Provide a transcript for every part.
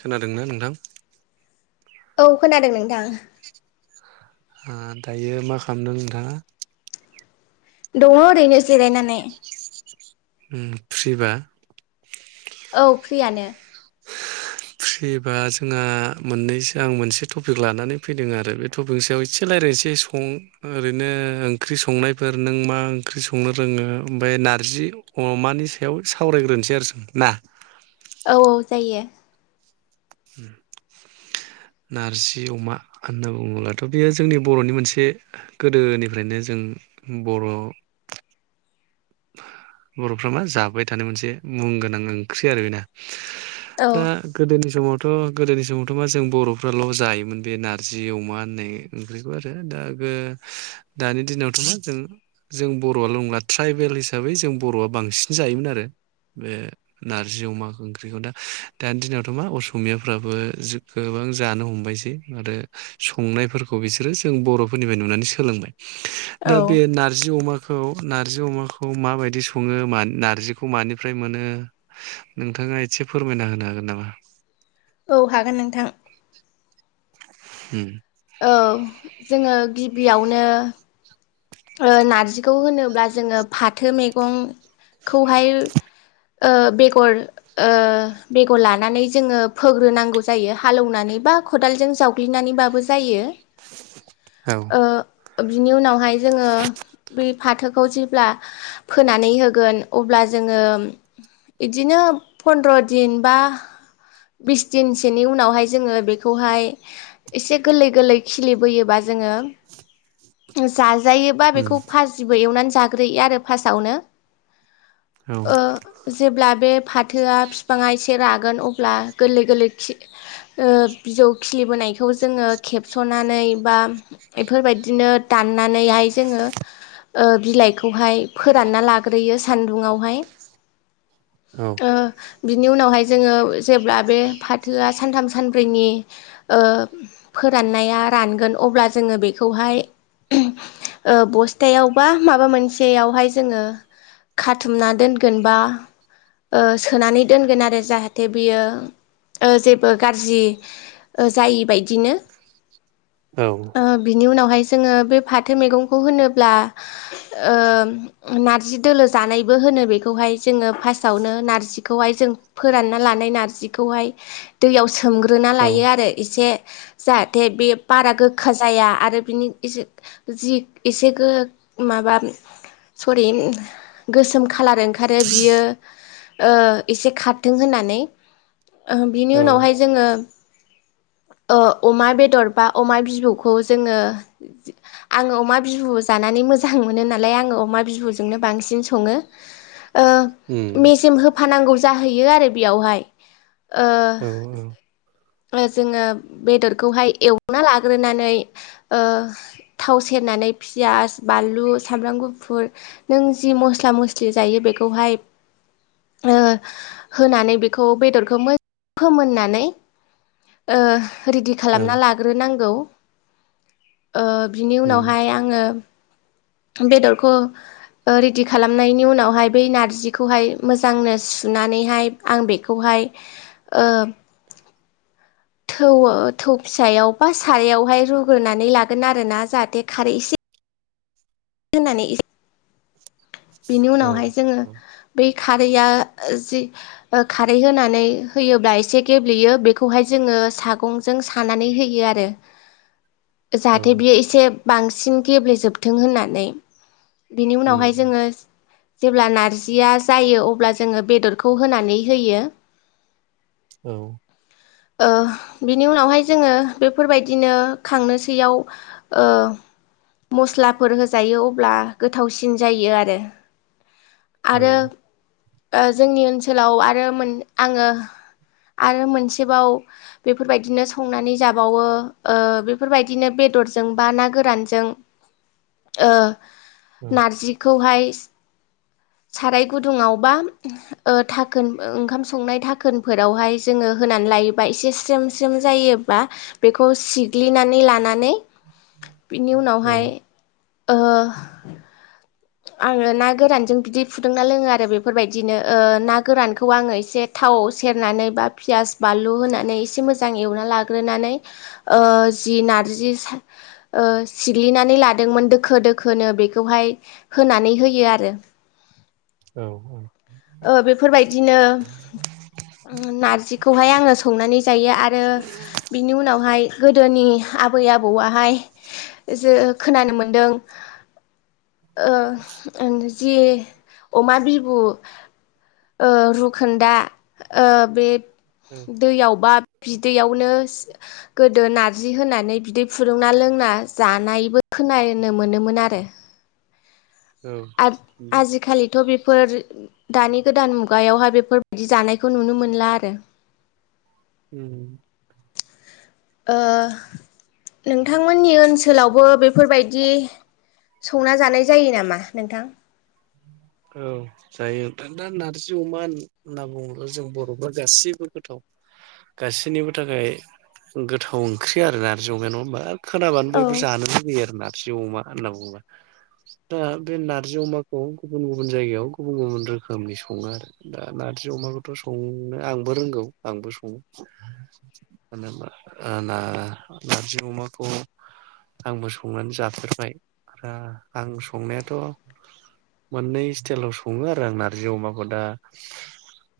खोनादोंना नोंथां? औ खोनादों नोंथां ओ दायो मा खालामदों नोंथाङा? दङ ओरैनो जिरायनानै। उम फ्रिबा औ फ्रियानो। फ्रिबा जोंहा मोननैसो आं मोनसे टपिक लानानै फैदों आरो बे टपिक सायाव एसे रायज्लायनोसै सं ओरैनो ओंख्रि संनायफोर नों मा ओंख्रि संनो रोङो ओमफ्राय नारजि अमानि सायाव सावरायग्रोनोसै आरो जों ना। औ औ जायो। नारजि अमा होनना बुङोब्लाथ' बेयो जोंनि बर'नि मोनसे गोदोनिफ्रायनो जों बर' बर'फोरा मा जाबाय थानाय मोनसे मुं गोनां ओंख्रि आरो बेना। औ दा गोदोनि समाव थ' गोदोनि समावथ' मा जों बर'फ्राल' जायोमोन बे नारजि अमा होननाय ओंख्रिखौ आरो दा ओ दानि दिनावथ' मा जों जों बर'आल' नंला ट्राइबेल हिसाबै जों बर'आ बांसिन जायोमोन आरो बे नारजि अमा ओंख्रिखौ दा दानि दिनावथ' मा असमियाफ्राबो गोबां जानो हमबायसै आरो संनायफोरखौ बिसोरो जों बर'फोरनिफ्राय नुनानै सोलोंबाय। औ दा बे नारजि अमा खौ नार्जि अमाखौ मा बायदि स सङो मा नारजिखौ मानिफ्राय मोनो नोंथाङा एसे फोरमायना होनो हागोन नामा? औ हागोन नोंथां। हम औ जोङो गिबियावनो ओ ओ नारजिखौ होनोब्ला जोङो फाथो मैगं। खौहाय ओ बेगर ओ बेगर लानानै जोङो फोग्रोनांगौ जायो हाल एवनानै बा खदालजों जावग्लिनानैबाबो जायो। औ ओ बिनि उनावहाय। जोङो फाथोखौ जेब्ला फोनानै होगोन अब्ला जो बिदिनो फ्रन्द्र दिन बा बिस दिनसोनि उनावहाय जोङ बेखौहाय एसे गोरलै गोरलै खिलिबोयोबा जा जायोबा उम बेखौ फाजिबो एवनानै जायो। जाग्रो आरो फार्स्टआवनो औ ओ जेब्ला बे फाथोआ बिफाङा एसे रागोन अब्ला गोरलै गोरलै खि ओ बिजौ खिलिबोनायखौ जोङो खेबस'नानै बा बेफोरबायदिनो दाननानै नैहाय जोङो ओ बिलाइखौहाय फोरानना लाग्रोयो सान्दुङावहाय। औ अ बिनि उनावहाय जोङो जेब्ला बे फाथोआ सानथाम सानब्रैनि ओ फोराननाया रानगोन अब्ला जोङो बेखौहाय ओ बस्थायाव बा माबा मोनसेयावहाय जोङो खाथुमना दोनगोन बा ओ सोनानै दोनगोन आरो जाहाथे बियो ओ जेबो गाज्रि ओ जायि बादिनो औ ओ बिनि उनावहाय जोङो फाथो मैगंखौ होनोब्ला ओ नारजि दोलो जानायबो होनो बेखौहाय जोङो फार्टआवनो नारजि खौ जोङो फोरानना लानाय नारजिखौहाय जोङो सोमग्रोना औ लायो आरो एसे जाहाथे बे बारा गोखा जाया आरो बिनि जि एसे माबा सरि गोसोम खालार ओं आरो बियो ओ एसे खारथों होननानै बिनि औ उनावहाय जोङो ओ अमा बेदर बा अमा बिबौखौ जोङो आङो अमा बिबु जानानै मोजां मोनो नालाय आङो अमा बिबुजोंनो बांसिन सङो उम मेजेम होब फानांगौ जाहैयो आरो बेयावहाय औ ओ जोङो बेदरखौहाय एवना लाग्रोनानै थाव सेरनानै पियास बानलु सामब्राम गुफुर नों जि मस्ला मस्लि जायो बेखौहाय होनानै बेखौ बेदरखौ फोमोननानै रेडि खालामना ओं लाग्रोनांगौ। ओ बिनि उम उनावहाय आङो बेदरखौ ओ रेडि खालामनायनि उनावहाय बै नारजिखौहाय मोजांनो सुनानैहाय आं बेखौहाय ओ थौ थौ फिसायाव बा सारायावहाय रुग्रोनानै लागोन आरोना जाहाथे खारै एसे होनानै इसे बेनि औ उनावहाय जोङो औ बेै खारैया जि खारै होनानै होयोब्ला एसे गेब्लेयो बेखौहाय जोङो सागंजों सानानै होयो आरो औ जाहाथे बियो एसे बांसिन गेब्लेेजोबथों होनना नै बिनि उम उनावहाय जोङो जेब्ला नारजिया जायो अब्ला जोङो बेदरखौ होनानै होयो औ ओ बिनि उनावहाय जोङो बेफोरबायदिनो खांनोसैयाव ओ मस्लाफोर हो जायो अब्ला गोथावसिन जायो आरो औ आरो ओं ओ जोंनि ओनसोलाव आरो आङो आरो मोनसेबाव बेफोरबायदिनो संनानै जाबावो ओ बेफोरबायदिनो बेदरजों बा ना गोरानजों ओ औ नारजिखौहाय साराय गुदुङावबा ओ थाखोन ओंखाम संनाय थाखोनफोरावहाय जोङो होनानै लायोबा एसे स्रेम स्रेम जायोबा बेखौ सिग्लिनानै लानानै बिनि औ उनावहाय ओ आङो ना गोरानजों बिदै फुदुंना लोङो आरो बेफोरबायदिनो ओ ना गोरानखौ आङो एसे थाव सेरनानै बा पियास बानलु होनानै एसे मोजां एवना लाग्रोनानै ओ जि नारजि ओ सिग्लिनानै लादोंमोन ओ दोखो दोखोनो बेखौहाय होनानै होयो आरो औ औ ओ बेफोरबायदिनो नारजिखौहाय आङो संनानै जायो आरो बिनि उनावहाय गो दोनि आबै आबौआहाय जे खोनानो मोनदों ओ [unintelligible] जि अमा बिबु ओ रुखोनदा ओ बे औ दैयाव बा बिदैयावनो गोदो नारजि होनानै बिदै फुदुंना लोंना जानायबो खोनानो मोनोमोन आरो औ उम आजि-आजिखालिथ' बे फोर दानि गोदान मुगायावहाय बेफोरबायदि जानायखौ नुनो मोनला आरो हम ओ नोंथांमोननि ओनसोलावबो बेफोरबायदि संना जानाय जायो नामा नोंथां औ जायो दा दा नार्जि अमा होनना बुङोब्ला जों बर'फ्रा गासैबो गोथाव गासिनिबो थाखाय गोथाव ओंख्रि आरो नार्जि अमाया नङा होमबा खोनाबानो औ बयबो जानो लुुबैयो आरोना खि अमा होनना बुंबा दा बे नारजि अमाखौ गुबुन गुबुन जायगायाव गुबुन गुबुन रोखोमनि सङो आरो दा नारजि अमाखौथ' संनो आंबो रोंगौ आंबो सङो मानो ना नारजि अमाखौ आंबो संनानै जाफेरबाय दा आं संनायाथ' मोननै स्टाइलाव सङो आरो आं नार्जि अमाखौ दा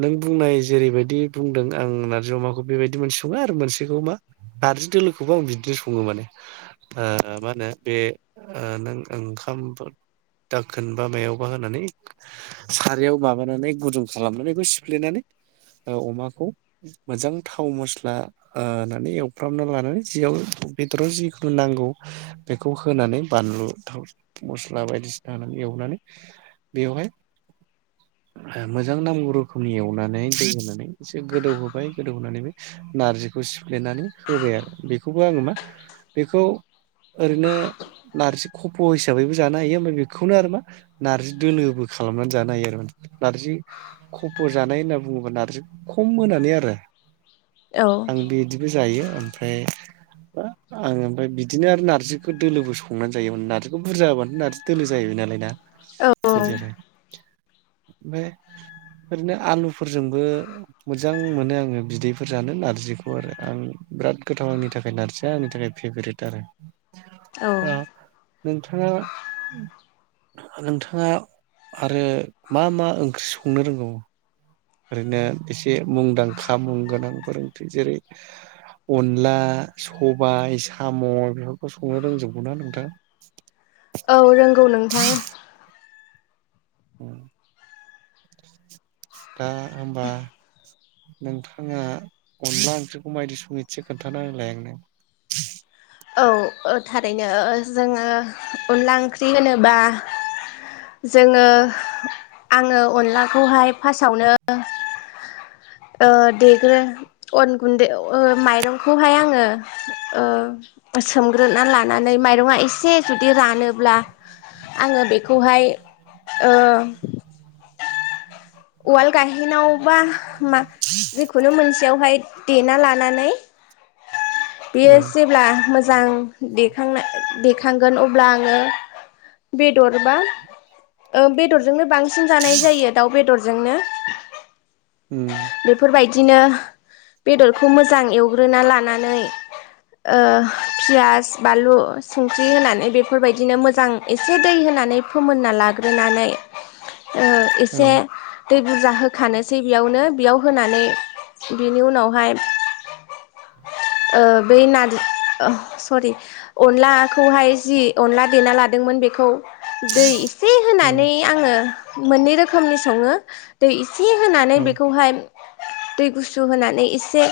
नों बुंनाय जेरैबायदि बुंदों आं नारजि अमाखौ बेबायदि मोनसे सङो आरो मोनसेखौ मा नारजि दोलोखौबो आं बिदिनो सङो माने ओ मा होनो बे ओ नों ओंखाम दाखोन बाबायावबा होनानै सारायाव माबानानै गुदुं खालामनानै बेखौ सिफ्लेनानै ओ अमाखौ मोजां थाव मस्ला ओ होनानै एवफ्रामना लानानै जियाव बेदरा जिखुनु नांगौ बेखौ होनानै बानलु थाव मस्ला बायदिसिना होनानै एवनानै बेवहाय मोजां नांगौ रोखोमनि एवनानै दै होनानै एसे गोदौ होबाय गोदौ होनानै बे नारजिखौ सिफ्लेनानै होबाय आरो बेखौबो आङो मा बेखौ ओरैनो नारजि खफ' हिसाबैबो जानो हायो ओमफाय बेखौनो आरो मा नार्जि दोलोबो खालामनानै जानो हायो आरो नोंथा नार्जि खफ' जानाय होनना बुङोब्ला नार्जि खम होनानै आरो औ आं बिदिबो जायो ओमफ्राय आङो ओमफ्राय बिदिनो आरो नारजिखौ दोलोबो संनानै जायोमोन नारजिखौ बुरजा हाबानो नारजि दोलो जाहैबाय नालाय ना बिदि आरो औ ओमफाय ओरैनो आलुफोरजोंबो मोजां मोनो आङो बिदैफोर जानो नारजिखौ आरो आं बिराद गोथाव आंनि थाखाय नारजिया आंनि थाखाय फेभरेट आरो ओ नोंथाङा नोंथाङा आरो मा मा ओंख्रि संनो रोंगौ ओरैनो एसे मुंदांखा मुं गोनांफोर ओंख्रि जेरै अनला सबाइ साम' बेफोरखौ संनो रोंजोबगौना नोंथां औ रोंगौ नोंथां दा होमबा नोंथाङा अनला ओंख्रिखौ मायदि सङो एसे खोन्थाना होलाय आंनो औ ओ थारैनो जोङो अनला ओंख्रि होनोबा जोङो आङो अनलाखौहाय फार्स्टआवनो ओ देग्रो अन गुन्दै ओ माइरंखौहाय आङो ओ सोमग्रोना लानानै माइरङा एसे जुदि रानोब्ला आङो बेखौहाय ओ उवाल गाहेनाव बा मा जिखुनु मोनसेयावहाय देना लानानै बेयो औ जेब्ला मोज जां देखांनाय देखांगोन अब्ला आङो बेदर बा ओ बेदरजोंनो‌ बां सिन जानाय जायो दाउ बेदर जोंनो उम दिनो बेदरखौ मोजां एवग्रोना लानानै ओ पियास बानलु संख्रि होनानै बेफोरबायदिनो मोजां एसे दै होनानै फोमोनना लाग्रोनानै ओ औ एसे दै बुरजा होखानोसै बेयावनो बेयाव होनानै बिनि उनावहाय ओ बै नार ओ सरि अनलाखौहाय जि अनला देना लादोंमोन बेखौ दै एसे औ होनानै आङो मोननै रोखोमनि सङो दै एस से होनानै औ बेखौहाय दै गुसु होनानै एसे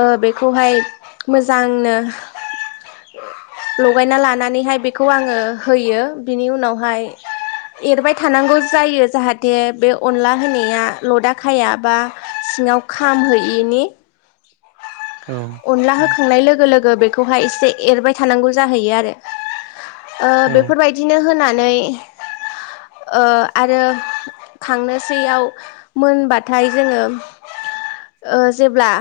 ओ बेखौहाय मोजांनो लगायना लानानैहाय बेखौ आङो होयो बिनि उनावहाय एरबाय थानांगौ जायो जाहाथे बे अनला होनाया लदा खाया बा सिङाव खामहोयिनि औ अनला औ होखांनाय लोगो लो गो बेखौहाय एसे एरबाय थानांगौ जाहैयो आरो ओ औ बेफोरबायदिनो होना नै ओ आरो खांनोसैयाव मोनबाथाय जोङो ओ जेब्ला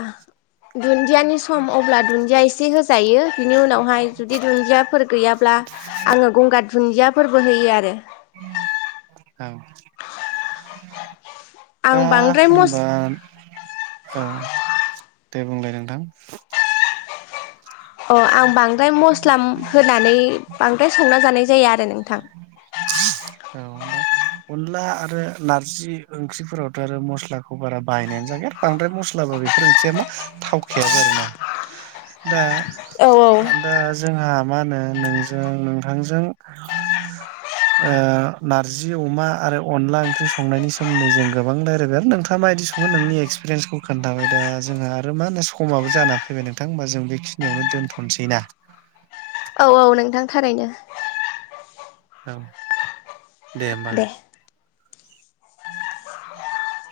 दुन्दियानि सम अब्ला दु दिया एसे होस जायो बिनि उनावहाय जुदि दुन्दियाफोर गैयाब आङो गंगार दुन्दिया फोरबो होयो आरो औ आं दा बांद्राय मस होनबा औ दे बुंलाय नोंथां अ आं बांद्राय मस्ला होनानै बांद्राय संना जानाय जायो आरो नोंथां औ दा अनला आरो नारजि ओंख्रिफोरावथ' आरो मस्लाखौ बारा बाहायनायानो जाखाया बांद्राय मस्लाबो बेफोर ओंख्रिया मा थावखायाबो आरोना दा औ औ दा जोंहा मा होनो नोंजों नोंथांजों ओ नारजि अमा आरो अनला ओंख्रि संनायनि सोमोन्दै जों गोबां रायलायगोन नोंथाङा माबायदि सङो नोंनि एक्सपिरियेन्सखौ खोन्थाबाय दा जोंहा आरो मा होनो समाबो जानानै फैबाय नोंथां होमबा जों बेखिनियावनो दोनथ'नोसैना औ औ नोंथां थारैनो औ दे होमबा [inaudible]